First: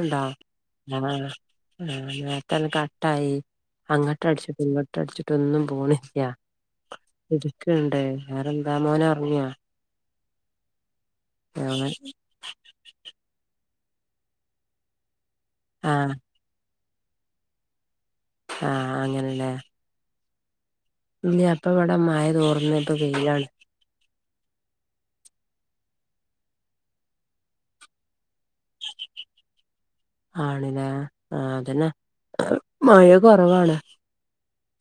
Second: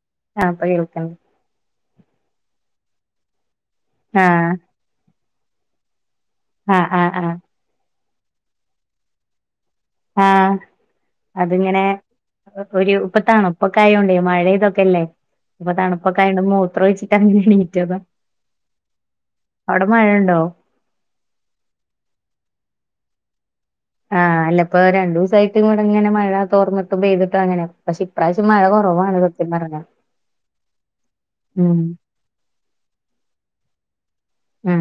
ഇണ്ടോ ആഹ് ഇപ്പൊ ആ കേൾക്കണ്ട് ആ നേത്തെല്ലാം കട്ടായി ആഹ് അങ്ങോട്ടടിച്ചിട്ട് ഇങ്ങോട്ടടിച്ചിട്ടൊന്നും പോണില്ല ആഹ് ആഹ് ആഹ് ഇത്ക്കെണ്ട് വേറെന്താ മോനൊർങ്ങിയാ ആഹ് അതിങ്ങനെ ഒരു ഉപ്പത്താണോ തണുപ്പക്കായുണ്ട് മഴ ഇതൊക്കെല്ലേ ഇപ്പൊ ആഹ് തണുപ്പക്കായോണ്ട് മൂത്രോഴിച്ചിട്ട് അങ്ങനെ എണീറ്റത ആഹ് അങ്ങനെല്ലേ മഴണ്ടോ ഇല്ലാ അപ്പ ഇവട മയ തോർന്നിട്ട് പ്പ പെയ്യാണ് ആഹ് അല്ല ഇപ്പൊ രണ്ടു ദിവസയിട്ടും ഇൂടെ ഇങ്ങനെ മഴ തോർന്നിട്ടും പെയ്തിട്ടും അങ്ങനെ പക്ഷെ ഇപ്രാവിശം മഴ കൊറവാണ് സത്യം പറഞ്ഞ ആണില്ലേ ആ അതന്നെ മഴ കൊറവാണ് ഉം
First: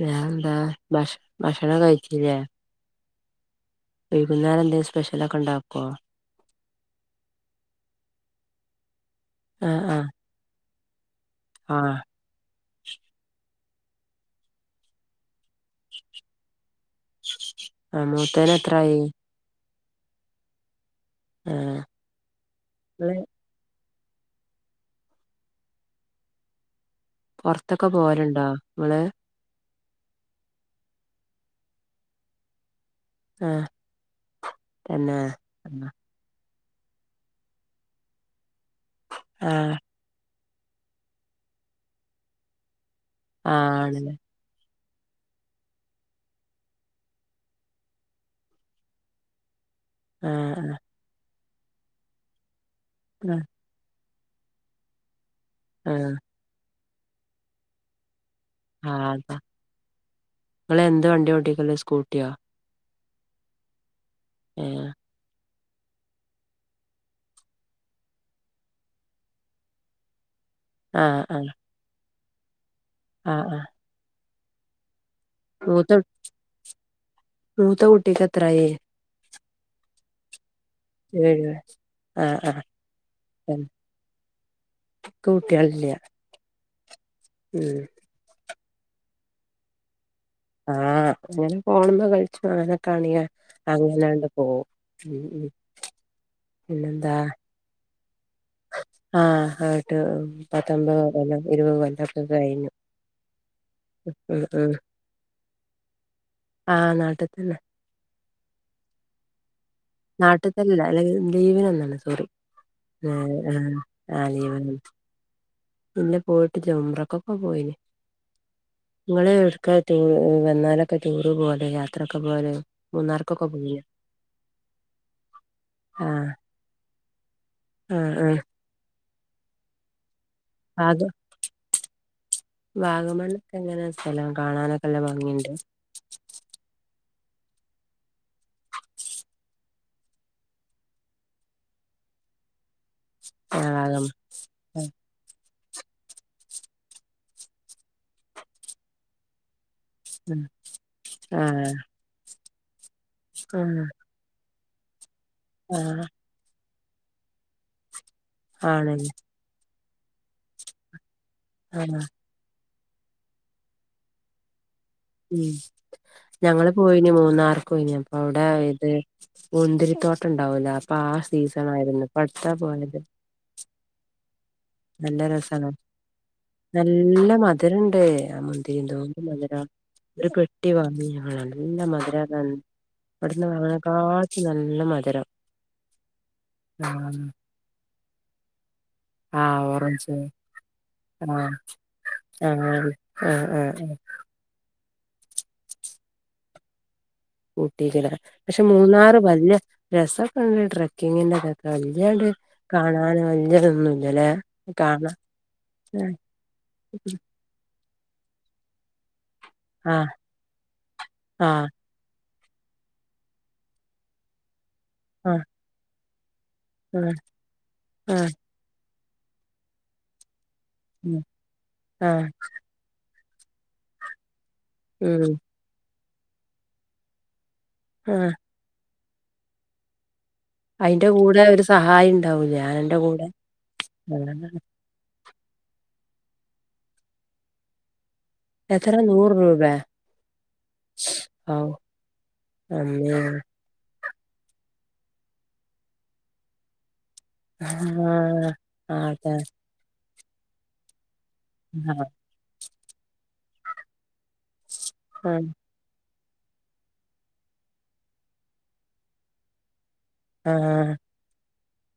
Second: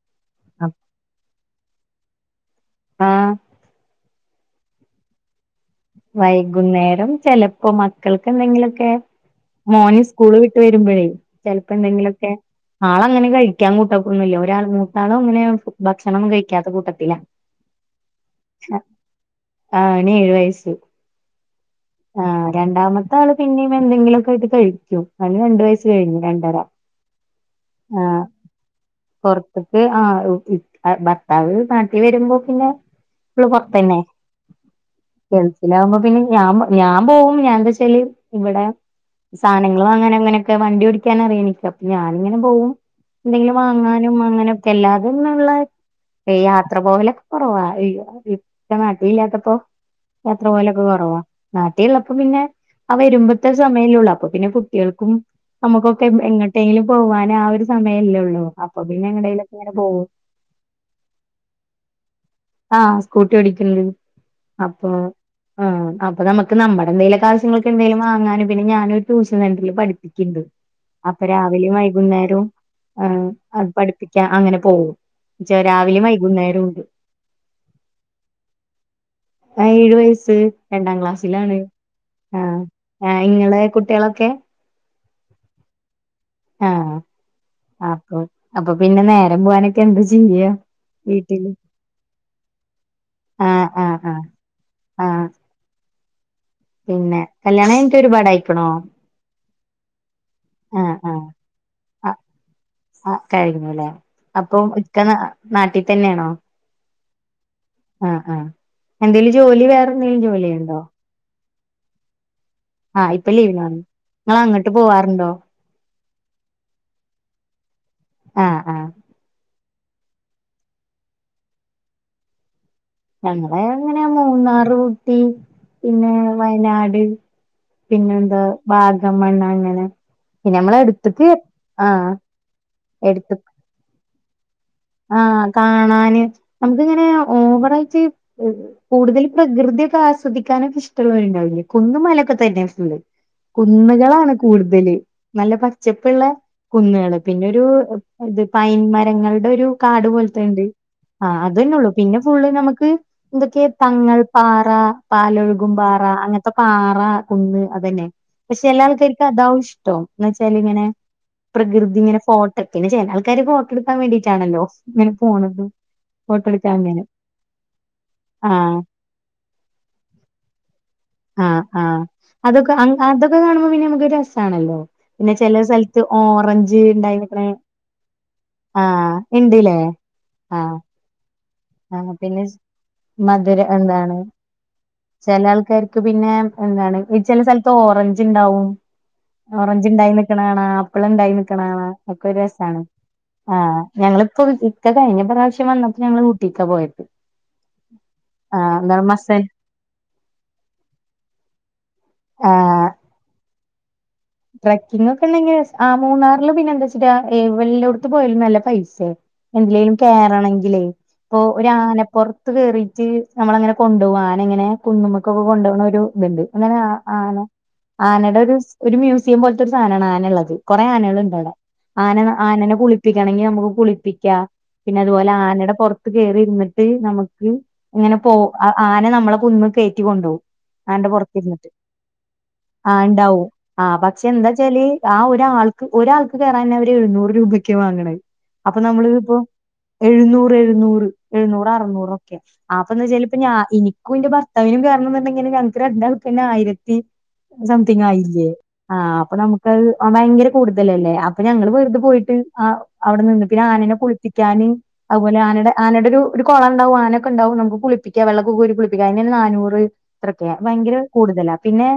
ഞാൻ എന്താ അപ്പ ഭക്ഷ ഭക്ഷണം കഴിച്ചില്ലേ വൈകുന്നേരം എന്തേലും സ്പെഷ്യലക്കെണ്ടോ വൈകുന്നേരം ചെലപ്പോ മക്കൾക്ക് എന്തെങ്കിലൊക്കെ ആഹ് മോനീ ആഹ് സ്കൂള് വി വരുമ്പോഴേ ചെലപ്പോ ആഹ് എന്തെങ്കിലൊക്കെ ആളങ്ങനെ കഴിക്കും ക്ക അങ്ങൂട്ടാകൊന്നുല്ല ഒരാൾ മൂതാളോ അങ്ങനെ ഭക്ഷണം കഴിക്കാത്ത കൂട്ടത്തില ആഹ് മൂത്തേന് എത്രായി ആഹ് നീഴ് വയസ്സു ആഹ് ആഹ് രണ്ടാമത്തെ നിങ്ങള് ആള് പിന്നെം എന്തെങ്കിലൊക്കെ ആയിട്ട് കഴിക്കും അവന് രണ്ട് വയസ്സ് കഴിഞ്ഞു രണ്ടര പൊറത്തൊക്കെ പോവലുണ്ടോ ഇങള് ആ ഭർത്താവ് നാട്ടി വരുമ്പോ പിന്നെ ഇങ്ങൾ ആഹ് പൊറത്തന്നെ തന്നെ ഗൾഫിലാവുമ്പോ പിന്നെ ഞാൻ ഞാൻ പോവും ഞാൻ എന്താ വെച്ചാല് ഇവിടെ ആഹ് സാധനങ്ങളും അങ്ങനെ അങ്ങനെ വണ്ടി ഓടിക്കാൻ അറിയനിക്ക് അപ്പ ഞാനിങ്ങനെ പോകും എന്തെങ്കിലും ആണല്ലേ വാങ്ങാനും അങ്ങനെ അല്ലാതൊന്നുള്ള യാത്ര പോവലൊക്കെ കൊറവാ ഇക്കാ നാട്ടില്ലാത്തപ്പോ യാത്ര ആഹ് പോവലൊക്ക കൊറവാ നാട്ടിലുള്ളപ്പോ പിന്നെ ആ ആഹ് വരുമ്പത്തെ സമയലേള്ളൂ അപ്പൊ പിന്നെ കുട്ടികൾക്കും നമുക്കൊക്കെ ആഹ് എങ്ങോട്ടേലും പോവാൻ ആ ഒരു സമയമല്ലേ ഉള്ളൂ അപ്പൊ ആഹ് പിന്നെ അതാ എങ്ങടേലൊക്കെ ഇങ്ങനെ പോകും നിങ്ങള് എന്ത് വണ്ടി ഓട്ടിക്കല് സ്കൂട്ടിയ ആ സ്കൂട്ടി ഓടിക്കലുണ്ട് അപ്പൊ ഏഹ് ആ അപ്പൊ നമ്മുക്ക് നമ്മുടെ എന്തേലുക്കെ ആവശ്യങ്ങൾ എന്തേലും ഒക്കെ വാങ്ങാനും പിന്നെ ഞാൻ ഒരു ട്യൂഷൻ സെന്ററിൽ പഠിപ്പിക്കുണ്ട് ആഹ് അപ്പൊ ആഹ് രാവിലെയ വൈകുന്നേരവും ഏ ആഹ് ഏ ആഹ് പഠിപ്പിക്കാൻ അങ്ങനെ പോകും മൂത്ത രാവിലെ വൈകുന്നേരം ഉണ്ട് മൂത്ത കുട്ടിക്ക് എത്രായി ആ ഏഴു വയസ്സ് രണ്ടാം ഏഴ് ക്ലാസ്സിലാണ് ആഹ് ആ ഇങ്ങളെ കുട്ടികളൊക്കെ എക്ക് കുട്ടികളില്ല ആഹ് ഉം അപ്പൊ അപ്പൊ പിന്നെ നേരം പോവാനൊക്കെ എന്ത് ചെയ്യാ ആഹ് വീട്ടില് അങ്ങനെ പോണ്പോ കളിച്ചു അനെ കാണിയാ ആഹ് ആഹ് ആഹ് അങ്ങനണ്ട് പോകും ഉം ആഹ് ഉ പിന്നെ കല്യാണം കഴിഞ്ഞിട്ട് ഒരുപാടായി ആഹ് എട്ട് ആഹ് പത്തൊമ്പത് ഇരുപത് കൊല്ലക്കെ കഴിഞ്ഞു അത് കഴിഞ്ഞുല്ലേ ഉം അപ്പം ഉം ഇക്ക നാട്ടിത്തന്നെയാണോ ട്ടി തന്നെ ആ ആ എന്തേലും ജോലി വേറെന്തേലും ജോലി ചെയ്യണുണ്ടോ ജീവൻന്നാണ് സോറി ആ ഇപ്പൊ ലീവിനാണ് ആഹ് നിങ്ങള് അങ്ങോട്ട് പോവാറുണ്ടോ ഇന്നെ പോയിട്ട് ചെംറക്കൊക്കെ പോയിന് ആ ആ ഒക്കെ ടൂ വന്നാലൊക്കെ ടൂറ് പോലെ യാത്രൊക്കെ പോലെ മൂന്നാർക്കൊക്കെ ഞങ്ങളെ പോയിനോ എങ്ങനെ മൂന്നാറ് ഊട്ടി പിന്നെ ആഹ് വയനാട് ആഹ് ആഹ് പിന്നെന്താ വാഗമൺ അങ്ങനെ പിന്നേ നമ്മള വാഗ എടുത്തക്ക് ആ എടുത്ത എല്ലാം കാണാനൊക്കെ നല്ല ആ ഭംഗിയുണ്ട് കാണാന് നമക്ക് ഇങ്ങനെ ഓവറ ആയിട്ട് കൂടുതൽ പ്രകൃതിയൊക്കെ ആസ്വദിക്കാനൊക്കെ ഇഷ്ടള്ളോർ ഉണ്ടാവില്ലേ കുന്നുമലൊക്കെ തന്നെ ആഹ് വാഗമൺ കുന്നുകളാണ് കൂടുതല് നല്ല പ പച്ചപ്പുള്ള കുന്നുകള് പിന്നെ ഒരു ഇത് പൈൻ മരങ്ങളുടെ ഒരു കാട് പോലത്തെ ഉണ്ട് ആ് ആഹ് ആഹ് അതന്നെ ഉള്ളു പിന്നെ ഫുള്ള് നമുക്ക് എന്തൊക്കെയ ആഹ് തങ്ങൾ പാറ പറ പാലൊഴുകും പാറ ആഹ് അങ്ങനത്തെ പാറ കുന്ന് അതന്നെ പക്ഷെ എല്ലാ ആണല്ലേ ആൾക്കാർക്കും അതാവും ഇഷ്ടം എന്ന വെച്ചാൽ ഇങ്ങനെ പ്രകൃതി ആഹ് ഇങ്ങനെ ഫോ പിന്നെ ചേന ആൾക്കാര് ഫോട്ടോ എടുക്കാൻ വേണ്ടിയിട്ടാണല്ലോ ഇങ്ങനെ ഉം പോണത് ഞങ്ങള് ഫോട്ടോട്ക്കാങ്ങനെ പോയിന് മൂന്നാർക്ക് പോയിന് അപ്പൊ അവിടെ ആഹ് ഇത് മുന്തിരിത്തോട്ടം ഉണ്ടാവൂല അപ്പൊ ആ ആഹ് സീസൺ ആഹ് ആയിരുന്നു ഇപ്പടുത്താ അതൊക്കെ അങ് പോയത് അതൊക്കെ കാണുമ്പോ പിന്നെ നമുക്കൊരു രസാണല്ലോ നല്ല പിന്നെ ചെല രസമാണ് സ്ഥലത്ത് ഓറഞ്ച് ഇണ്ടായി നല്ല നിക്ക്ണെ മധുരണ്ട് ആ മുന്തിരി ആഹ് തോന്നുന്ന ഇണ്ട്ല്ലേ ഒരു പെട്ടി ആഹ് വാങ്ങി ഞങ്ങളാണ് ഇല്ല മധുരസ മധുരം എന്താണ് മധുരം ചില ആൾക്കാർക്ക് പിന്നെ എന്താണ് ആഹ് ഈ ചില സ്ഥലത്ത് ഓറഞ്ച് ണ്ടാവും [unintelligible] ഓറഞ്ച് ഉണ്ടായി നക്കണണോ ആപ്പിൾ ഉണ്ടായി ആഹ് നക്കണണ ഒക്കെ ഒരു രസമാണ് ആഹ് ആഹ് ആ ആഹ് ഞങ്ങളിപ്പോ ഇക്ക കഴിഞ്ഞ പ്രാവശ്യം വന്നട്ട് ഞങ്ങള് കഊട്ടീക്കാ പോയത് ഊട്ടിക്കല്ലേ പക്ഷെ ആഹ് എന്താണ് മൂന്നാറ് മസൻ വലിയ രസക്ക ഉണ്ട് ട്രക്കിങ്ങിന്റെതൊക്കെ വല്ലാണ്ട് കാണൻ നല്ല ര ട്രക്കിങ്ങൊക്കെ ഉണ്ടെങ്കി ആ മൂന്നാറില് പിന്നെ എന്ത്ച്ചിട്ടാ ഈ വല്യ ഉട് ഇപ്പ പോയാലും നല്ല പൈസാവും എന്തിലേലും ആഹ് കേറണെങ്കിലേ ഇപ്പൊ ഒര് ആഹ് ആനപ്പൊറ ത്ത് കേറീറ്റ് നമ്മള അങ്ങനെ കൊണ്ടോവും ആന ഇങ്ങനെ കുന്നുമക്കൊക്ക ആഹ് കൊണ്ട് പോണോരും ഇവ്ട ഒണ്ട് കൊുപോകണ ഒരു ഇതുണ്ട് അങ്ങനെ ആ ആഹ് ആന ആഹ് ആനയുടെ ഒരു ഒരു മ്യൂസിയം പോലത്തൊര് സ്ഥാനാണ് ആന ഉള്ളത് കൊറേ ആനേള് ഉം ഉണ്ട് അവ്ടെ ആനന ആഹ് ആനേനെ കുളിപ്പിക്കണങ്കി നമുക്ക് കുളിപ്പിക്കാ പിന്നെ അതുപോല ഉം ആനയുടെ പൊറത്ത് കേറി ഇരുന്നിട്ട് നമ്മക്ക് ഇങ്ങനെ ആഹ് പോ അ ആ പിന്നെ നമ്മള കുന്ന് കേറ്റി കൊണ്ടോവും അയ്ന്റെ കൂടെ ഒരു സഹായി ഇണ്ടാവും ആ ഞാനെൻ്റെ കൂടെ ഉണ്ടാവും ആ പക്ഷെ എന്താച്ചാല് ആ ഒരാൾക്ക് ഒരാൾക്ക് കേറാൻ അവര് എഴുന്നൂറ് രൂപയ്ക്കാ വാങ്ങണേ എത്ര നൂറ് രൂപേ എഴുന്നൂറ് എഴുന്നൂറ് ഔ എഴുന്നൂറ് അറുന്നൂറൊക്കയാ ആപ്പന്ന് വെച്ചാൽ അമ്മേ ഇപ്പ ഞാ എനി ക്കും ൻ്റെ ഭർത്താവിനും കേറണോന്നുണ്ടങ്കി ഇങ്ങനെ ഞങ്ങക്ക് രണ്ടാൾക്ക് തന്നെ ആയിരത്തി സംതിങ് ആയില്ലേ ആഹ് ആഹ് അതെ അപ്പ നമുക്കത് ഭയങ്കര കൂടുതലല്ലേ അപ്പൊ ഞങ്ങള് വെറുതെ ആഹ് പോയിട്ട് ആ അവിടെ നിന്ന് പിന്നെ ആ നേന കുളിപ്പിക്ക്യന് അതുപോലെ ആഹ് ആനയുടെ ആനയുടെ ഒരു ഒരു കൊളണ്ടാവും ആ നേക്ക ണ്ടാവും നമുക്ക് കുളിപ്പിക്കാ വെള്ളോക്ക കോരി കുളിപ്പിക്കാ അ യിനെന്നെ നാന്നൂറ് അത്രക്കെയാ ആഹ് ഭയങ്കര കൂടുതലാ പിന്നെ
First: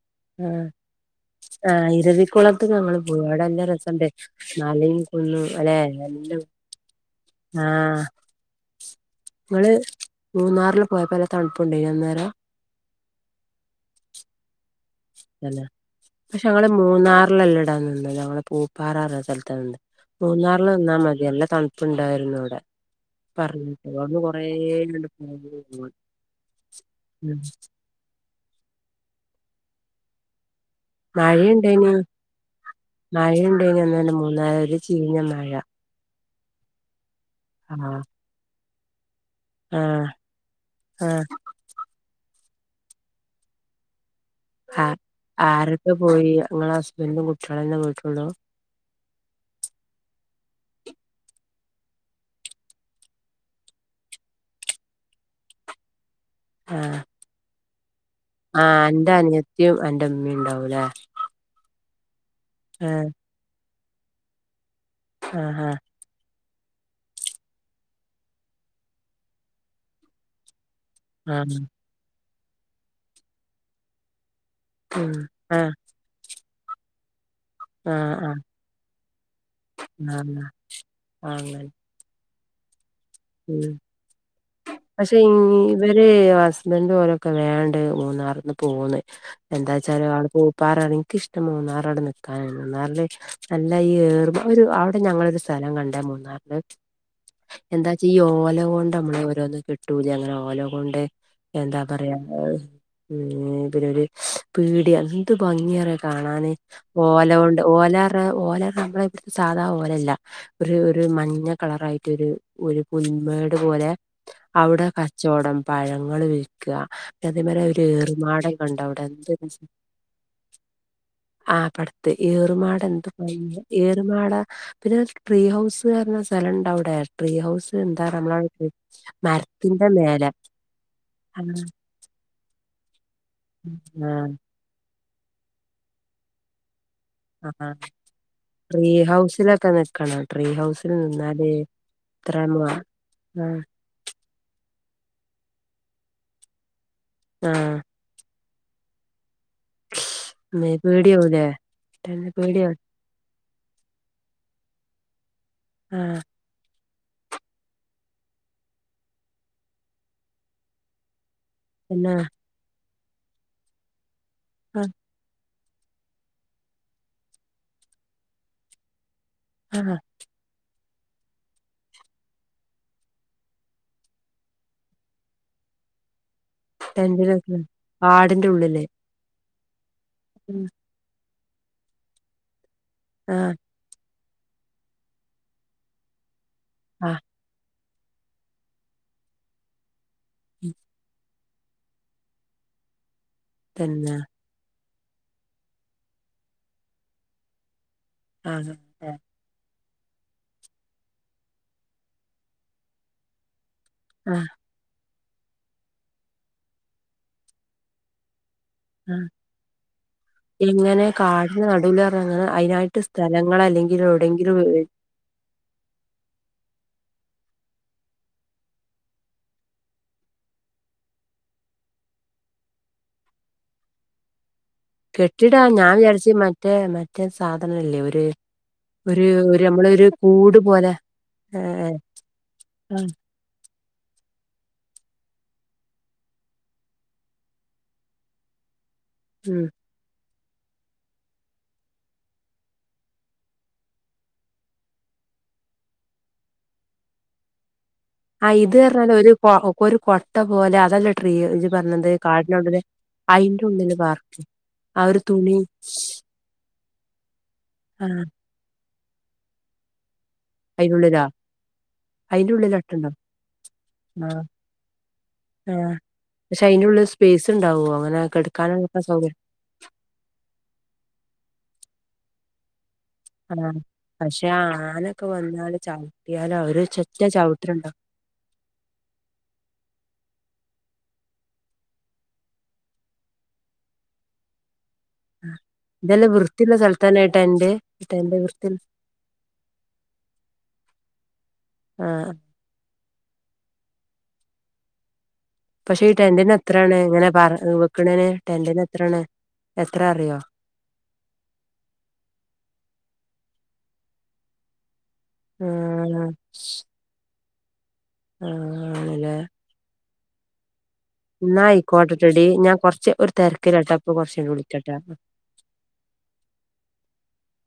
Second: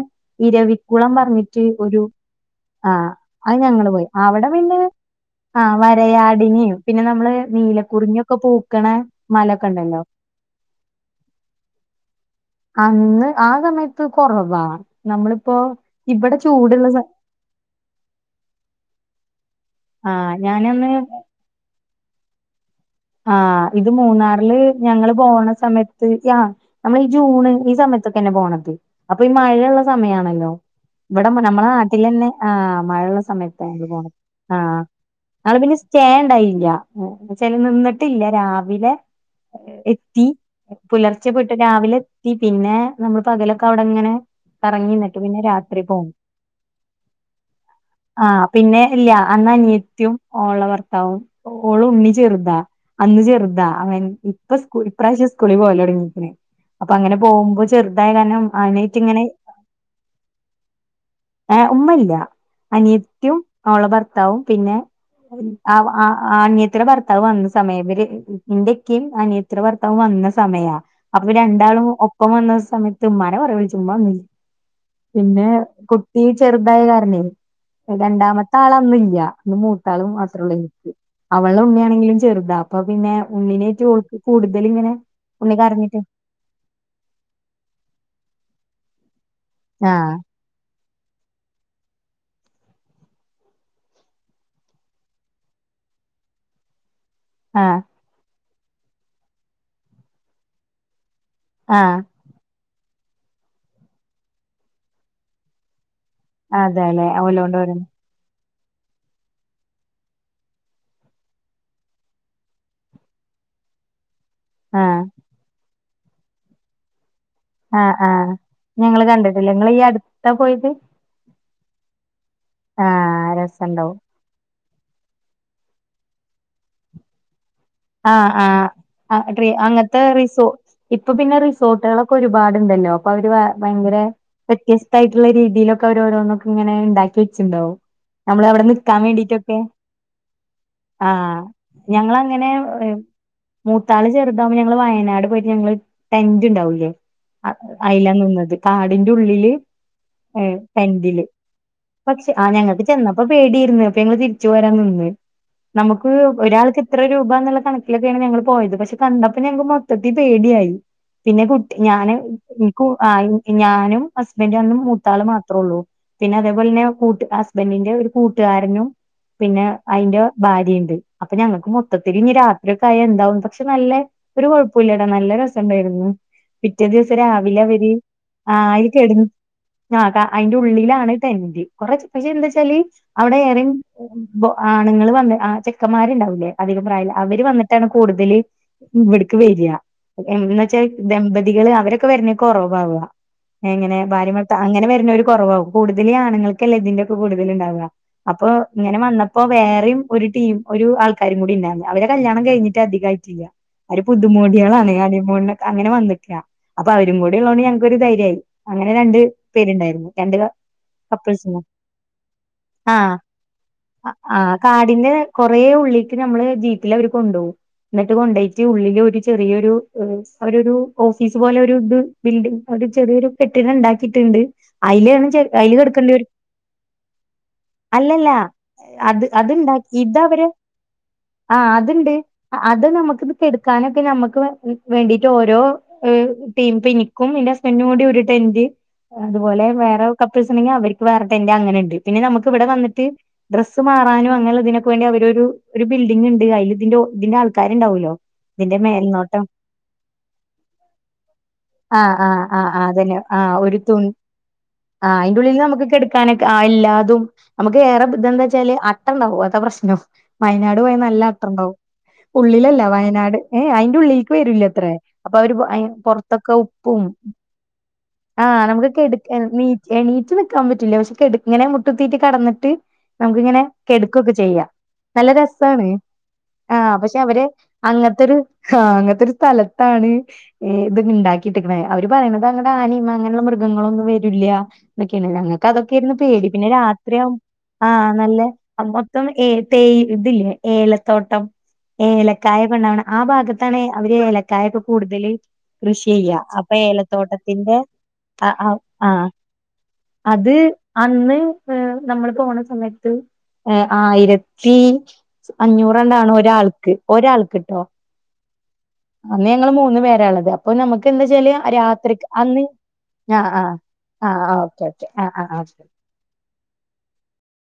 ആഹ് ഇരവിക്കുളം വന്നി രി ആഹ് ഒരു ഇരവിക്കുളത്ത് ആ ഞങ്ങള് പോയി അവിടെ അയ് നല്ല ഞങ്ങള് രസണ്ട് പോയി അവിടെ പിന്നെ മലയും കുന്നും ആ അല്ലെ എല്ലാം വരയാടിനേം പിന്നെ നമ്മള് ആഹ് നീലക്കുറിഞ്ഞി ഒക്കെ പൂക്കണ മല ഒക്കെ ഇങ്ങള് ണ്ടല്ലോ മൂന്നാറില് പോയപ്പ നല്ല തണുപ്പുണ്ടെനിയോ അന്നേരം അന്ന് ആ സമയത്ത് കൊറവാ നമ്മളിപ്പോ തന്നെ ഇവടെ പക്ഷെ ഞങ്ങള് മൂന്നാറ്ലല്ലടാ നിന്നത് ഞങ്ങള് പൂപ്പാറ ന്ന സ്ഥല തണ്ട് ആഹ് മൂന്നാറില് ഞാനന്ന് നിന്നാ മതി നല്ല തണുപ്പുണ്ടായിരുന്നു അവ്ടെ ആഹ് ഇത് മൂന്നാറില് ഇങ്ങട് ഞങ്ങള് പോണ പോന്നു സമയത്ത് യാ നമ്മളി ഉം ജൂണ് ഈ സമയ ത്തെ തന്നെ പോണത് അപ്പൊ ഈ മഴയൊള്ള സമയാണല്ലോ ഇവ്ടാവ്മ്പ നമ്മളെ മഴയുണ്ടേനു നാട്ടിലന്നെ ആഹ് മഴ ള്ള മഴയുണ്ടേനു സമയത്തേനി അന്നന്നെ പോന്നത് ആ മൂന്നാറില് ഒരു ചീഞ്ഞ മഴ [unintelligible] പിന്നെ സ്‌റ്റേ കഴിഞ്ഞാ [unintelligible] ആഹ് രാവിലെ ആഹ് എത്തി ആഹ് പുലർച്ചെ പോയ്ട്ട് രാവിലെ പി പിന്നെ നമ്മള് പകലൊക്ക അവിടങ്ങനെ ആ എറങ്ങിന്നിട്ട് പിന്നെ രാത്രി ആരൊക്കെ പോവും പോയി ഇങ്ങളെ ഹസ്ബൻഡും കുട്ടികളന്നെ പോയിട്ടുള്ളൂ ആഹ് പിന്നെ ഇല്ല അന്ന് അനിയത്യും ഓള ഭർത്താവും ഓള് ഉണ്ണി ചെറുതാ അന്ന് ചെറുതാ അങ്ങന് ഇപ്പ സ്കൂളി ഇപ്രാവശ്യം സ്കൂളി പോവാൻ തൊടങ്ങിക്കണേ ആ അപ്പ അങ്ങനെ പോകുമ്പോ [unintelligible] ആ നയിറ്റ് അന്റെ ഇങ്ങനെ അനിയത്തിയും അന്റെ ഉമ്മയും ഉണ്ടാവൂലേ ആ ഏ ഉമ്മല്യ അനിയത്തിയും അവള ഭർത്താവും പിന്നെ ആ [unintelligible] ത്തിട ഭർത്താവ് വന്ന സമയ ഇവര് ഇന്റ ഇക്കെയും അനിയത്തിട ഭർത്താവും വന്ന സമയാ അപ്പൊ ആ പിന്നെ രണ്ടാളും ഒപ്പം വന്ന സമയത്ത് ഉമ്മാനെ കൊറേ വിളിച്ച് ഉമ്മ വന്നില്ല ഉം പിന്നെ ആ കുട്ടി ചെറുതായ കാരണേ ആ ആ രണ്ടാമത്തെ ആള് അന്നില്ല്യ അന്ന് മൂത്താളും ആ മാത്രഉള്ളൂ നിക്ക്. ആ അവളും അങ്ങനെ ഉണ്ണിയാണെങ്കിലും ചെറുതാ അപ്പം ഉം പക്ഷെ ഇനി ഉണ്ണി കരഞ്ഞിട്ട് ഇവര് ഹസ്ബൻഡ് ഓലൊക്ക വേണ്ടെ മൂന്നാർന്ന് പോന്ന് എന്താച്ചാല് ആഹ് ആള് പൂപ്പാറ എറങ്ങി ക്കിഷ്ടം മൂന്നാറവ്ട നിക്കാന് മൂന്നാറില് നല്ല ഈർമ ഒരു ആവ്ട ഞങ്ങളൊരു സ്ഥലം കണ്ടേ മൂന്നാറില് ആഹ് എന്താച്ചാ ഈ ഓല കൊണ്ട് നമ്മള് ഓരോന്ന് കെട്ടൂലേ അങ്ങന ഓല കൊണ്ട് എന്താ ആഹ് പറയാ പിന്നെ [unintelligible] പേടിയാ എന്തു ഭംഗിയ കാണാന് അതെല്ലെ ഓല ഓലോണ്ട് കൊണ്ട് പറയുന്നു ഓലറ ഓല നമ്മള ഇവിടുത്തെ സാധാപോലെ അല്ല ഒരു ഒരു മഞ്ഞ കളറായിട്ടൊര് ഒരു പുൽമേട് പോലെ അവ്ടെ ആഹ് കച്ചവടം പഴങ്ങള് വിൽക്കാ രത്തിൻ മേലെ ഒര് ആഹ് ആഹ് ഏറ്മാടം കണ്ടവ്ടെ ഞങ്ങള് എന്തൊര് കണ്ടിട്ടില്ല [unintelligible] ഇങ്ങള് ഈ അടുത്താ പോയത് ആ പടത്ത് ഏറ്മാഡം ഇണ്ട് ആഹ് വഴില് രസണ്ടാവും ഏറ്മാഡം പിന്നെ ട്രീഹൗസ് വരണസ്ഥലംഇണ്ട് അവിടെ ട്രീഹൗസ് ആ ആ അ ട്രീ അങ്ങനത്തെ മേലെ റിസൊ ഇപ്പൊപിന്നെ ആഹ് റിസോർട്ടുകളൊക്കെ ഒരുപാട് ണ്ടല്ലോഅപ്പാഅവര് വേഭയങ്കര വ്യത്യാസ്ഥായിട്ടുള്ള രീതിലൊക്കെഅവര് ഓരോന്നൊക്കെ ഇങ്ങെനെഇണ്ടാക്കി ആഹ് [unintelligible] ട്രീ നമ്മളഅവിടെനിക്കാൻ വേണ്ടിട്ടൊക്കെ ഹൗസിലൊക്കെ നിക്കണം ട്രീ ഹൗസിൽ ആ നിന്നാല് ഞങ്ങളങ്ങെനെ എത്രമാ ആഹ് മൂത്താള് ചെറുതാകുമ്പോൾ ഞങ്ങള് വയനാട് പോയിഞങ്ങള് ടെന്റ് ഉണ്ടാവൂല്ലേ അ ആഹ് അയില നിന്നത് കാടിന്റെ ഉള്ളില് ഏ മ്മേ ടെന്റില് പേടിയാവൂലേ തന്നെ പക്ഷെ ആ പേടിയാ ഞങ്ങൾക്ക് ചെന്നപ്പോ പേടിയിരുന്നു അപ്പൊങ്ങള് തിരിച്ചു പോരാൻനിന്നു നമുക്ക് ആഹ് ഒരാൾക്ക് ഇത്രരൂപന്നുള്ള കണക്കിലൊക്കെയാണ് ഞങ്ങൾ പോയത്പക്ഷെ കണ്ടപ്പോ ഞങ്ങക്ക്‌ മൊത്തത്തിൽ പേടിയായി പിന്നെ കുട്ടി ഞാന് പിന്നെ കു ഈ ഞാനും ഹസ്ബൻഡും അന്നും ആഹ് മൂത്താള് മാത്ര ള്ളൂ പിന്നെ അതേപോലെ തന്നെ കൂട്ട്ഹസ്ബൻഡിന്റെ ഒരു കൂട്ടുകാരനും പിന്നെ ആഹ് അയിന്റെ ഭാര്യണ്ട് അപ്പൊ ഞങ്ങൾക്ക് മൊത്തത്തില് ഇനി രാ ഒരു [unintelligible] പക്ഷെനല്ല ഒരു കൊഴപ്പായില്ലാരുന്നു നല്ലരസം ഉണ്ടായിരുന്നു ടെന്റിലൊക്കെ പിറ്റേദിവസംരാവിലെ അവര് കാടിന്റെ ഉള്ളില് ആയികേടുന്നു ആഹ് അയിന്റെഉള്ളിലാണ് കയിണ്ട് കൊറേ അതെന്തുവെച്ചാല് ആഹ് അവിടെഎറങ്ങി ഇപ്പൊആണുങ്ങൾ വന്ന് ആ ചെക്കന്മാരുണ്ടാവില്ലേഅധികം ആഹ് പ്രായഇല്ലാത്ത അവര് വന്നിട്ടാണ് കൂടുതല് ഇവിടെക്ക്‌ വരികഎന്നുവെച്ചാൽ ദമ്പതി കള് അവരെക്കെവരുന്നെക്കെ കൊറവാവ എങ്ങനെ തന്നെ ഭാര്യഭർത്താവ് അങ്ങെനെ വ പിന്നെഒരുകൊറവാവുംകൂടുതല് ആണുങ്ങൾക്കല്ലേ ഇതിന്റെയൊക്ക കൂടുതല് ഉണ്ടാവുക ആഹ് അപ്പൊഇങ്ങനെവന്നപ്പോവേറെയും ഒരു ടീം ഒരുആൾക്കാരുംകൂടി ഇണ്ടായിരുന്നുഅവര് കല്യാണം കഴിഞ്ഞിട്ട് അധികംആയിട്ടില്ല അവര് ആഹ് പുതുമോടികളാണ് [unintelligible] ണിണിനൊക്ക അങ്ങനെവന്നിട്ടില്ല അപ്പൊ അവരും കൂടി ഉള്ളോണ്ട് ഞങ്ങക്കൊരു ധൈര്യമായി അങ്ങനെ രണ്ട് ആഹ് പേരുണ്ടായിരുന്നു രണ്ട് എങ്ങനെ കപ്പിൾസ്ന്ന് കാടിന് നടുവില് പറഞ്ഞ അങ്ങനെ അതിനായിട്ട് ആഹ് സ്ഥലങ്ങൾ അല്ലെങ്കിൽ ആഹ് അ എവിടെയെങ്കിലും വെ- കാടിന്റെ കൊറെഉള്ളിക്ക്‌ ഞമ്മളെ ജീപ്പിൽ അവര് കൊണ്ടുപോകും എന്നിട്ട് കൊണ്ടയിട്ട് ഉള്ളില് ഒരു ചെറിയൊരു അവര് ഒരു ഓഫീസ് പോലെ ഒരു ബിൽഡിങ് ചെറിയൊരുപെട്ടിനെ ഇണ്ടാക്കിയിട്ട് ണ്ട് കെട്ടിടാ ഞാൻ വിചാരിച്ച മറ്റേ മറ്റേ സാധനല്ലേ ഒര് അല്ലല്ല അത് ഒരു ഒരു നമ്മള അത്ണ്ടാക്കി ഒരു ഇതവര് കൂട് പോലെ ആഹ് ഏ, അത്ണ്ട് അത് ആഹ് നമുക്ക് ഇത് കെട് ക്കാനക്കെ ഞമ്മക്ക് വേ വേണ്ടീട്ട് ഓരോ ടീം പിനിക്കും എന്റെ ഹസ്ബൻഡിനും കൂടിഒരുടെന്റ് ഉം അതുപോലെ വേറെ കപ്പിൾസ് ഉണ്ടെങ്കിൽ അവർക്ക് വേറെടെൻഡ് അങ്ങനെ ഇണ്ട് പിന്നെ നമക്ക് ഇവിടെ വന്നിട്ട് ഡ്രസ്സ് മാറാനുംഅങ്ങനെഇള്ളതിനൊക്കെ വേണ്ടി അവര് ഈ ഒരു ബിൽഡിങ് ഇണ്ട് അയില് ഇതിന്റെ ഇതിന്റെ ആൾക്കാരു ഉണ്ടാവുല്ലോ ആ ഇത് പറഞ്ഞാല് ഒരു കൊ ഒരു കൊട്ട പോലെ അതല്ലേ ട്രീ ജിത് ആഹ് ആഹ് ആഹ് പറഞ്ഞത്കാട്ടിനുള്ളില് ആഹ് അതന്നെ ആഹ് അയിന്റെ ഒരു തു ഉള്ളില് പാർക്ക് ആഹ് അതിൻ്റെ ഉള്ളില്നമുക്ക് കെടുക്കാനൊക്കെ ആയില്ല തും നമുക്ക് ഏറെ ആഹ് ഇത്എന്താന്ന് വെച്ചാല്അട്ട ഇണ്ടാവുംഅതാപ്രശ്നം വയനാട് അയിനുള്ളിലാ പോയനല്ലഅട്ട ഇണ്ടാവും അയിന്റെ ഉള്ളിലല്ല ഉള്ളിലാട്ടണ്ടോ വയനാട് ഏ അയിന്റെ ഉള്ളിലേക്ക് ആഹ് വരൂല്ല അത്രേ അപ്പൊ അവര് ആഹ് പുറത്തൊക്കെ പക്ഷെ അയിന്റെ ഉപ്പും ഉള്ളിൽ സ്പേസ് ഉണ്ടാവോ അങ്ങനെ ആഹ് നമുക്ക് കെടക്കാനൊക്കെ സൗകര്യം കെടക്കാ നീറ്റ് എണീറ്റ് നിക്കാൻപറ്റില്ലപക്ഷെ കെടക്ക്ഇങ്ങനെ മുട്ട് തിരി കെടന്നിട്ട് നമുക്കിങ്ങനെ ആഹ് കെടക്കൊക്കെ പക്ഷെ ആ ചെയ്യാം ആനൊക്കെ നല്ല രസ തി വന്നാല് തീ ചവിട്ടിയാലോ അവര് ആഹ് പക്ഷെ ചെറ്റ അവര് ചവിട്ടലുണ്ടാവും അങ്ങത്തെരു ആ അങ്ങനത്തെരു സ്ഥലത്താണ് ഏ ഇത് ഉണ്ടാക്കിയിട്ടിക്കണ അവര് പറയണത് അങ്ങനെ ആനയും അങ്ങനെയുള്ള മൃഗങ്ങളൊന്നും വരൂല്ല എന്തൊക്കെയണല്ലോ ഞങ്ങൾക്ക് അതൊക്കെയായിരുന്നു ഇതെല്ലാം പേടി പിന്നെ വൃത്തിയുള്ള സ്ഥലത്തന്നെ രാത്രിയാകും ടെന്റ് ആഹ് ടെന്റ് നല്ല വൃത്തി മൊത്തം ഏ തേ ഇതില്ലേ ഏലത്തോട്ടം ആഹ് ഏലക്കായ ഒക്കെ ഉണ്ടാവണേ ആ ഭാഗത്താണ് അവര് ഏലക്കായ ഒക്കെ കൂടുതല് പക്ഷെ കൃഷി ഈ ചെയ്യാ ടെന്റിന് അപ്പൊ എത്രയാണ് ഇങ്ങനെ പറ ഏലത്തോട്ടത്തിന്റെ വെക്കണേന് ആഹ് അഹ്‌ ടെന്റിന് എത്രയാണ് ആഹ് എത്ര അറിയോ അത് അന്ന് നമ്മള് പോണ സമയത്ത് ഏ ആയിരത്തി ആഹ് അഞ്ഞൂറ്ണ്ടാണ് ഒരാൾക്ക് ഒരാൾക്ക്ട്ടോ ആ ആണല്ലേ അന്ന് ഞങ്ങള് മൂന്ന് അപ്പൊ നമുക്ക് എന്താച്ചാല് എന്നാ രാത്രിക്ക് ആയിക്കോട്ടെട്ടടി അന്ന് ഞാൻ കൊറച്ച് ഒരു ആ തിരക്കിലാട്ടാ അപ്പൊ ആ കൊറച്ച് കഴിഞ്ഞിട്ട് ആ ഓക്കെ വിളിക്കാട്ടാ ഓക്കെ ആ ആ [inaudible]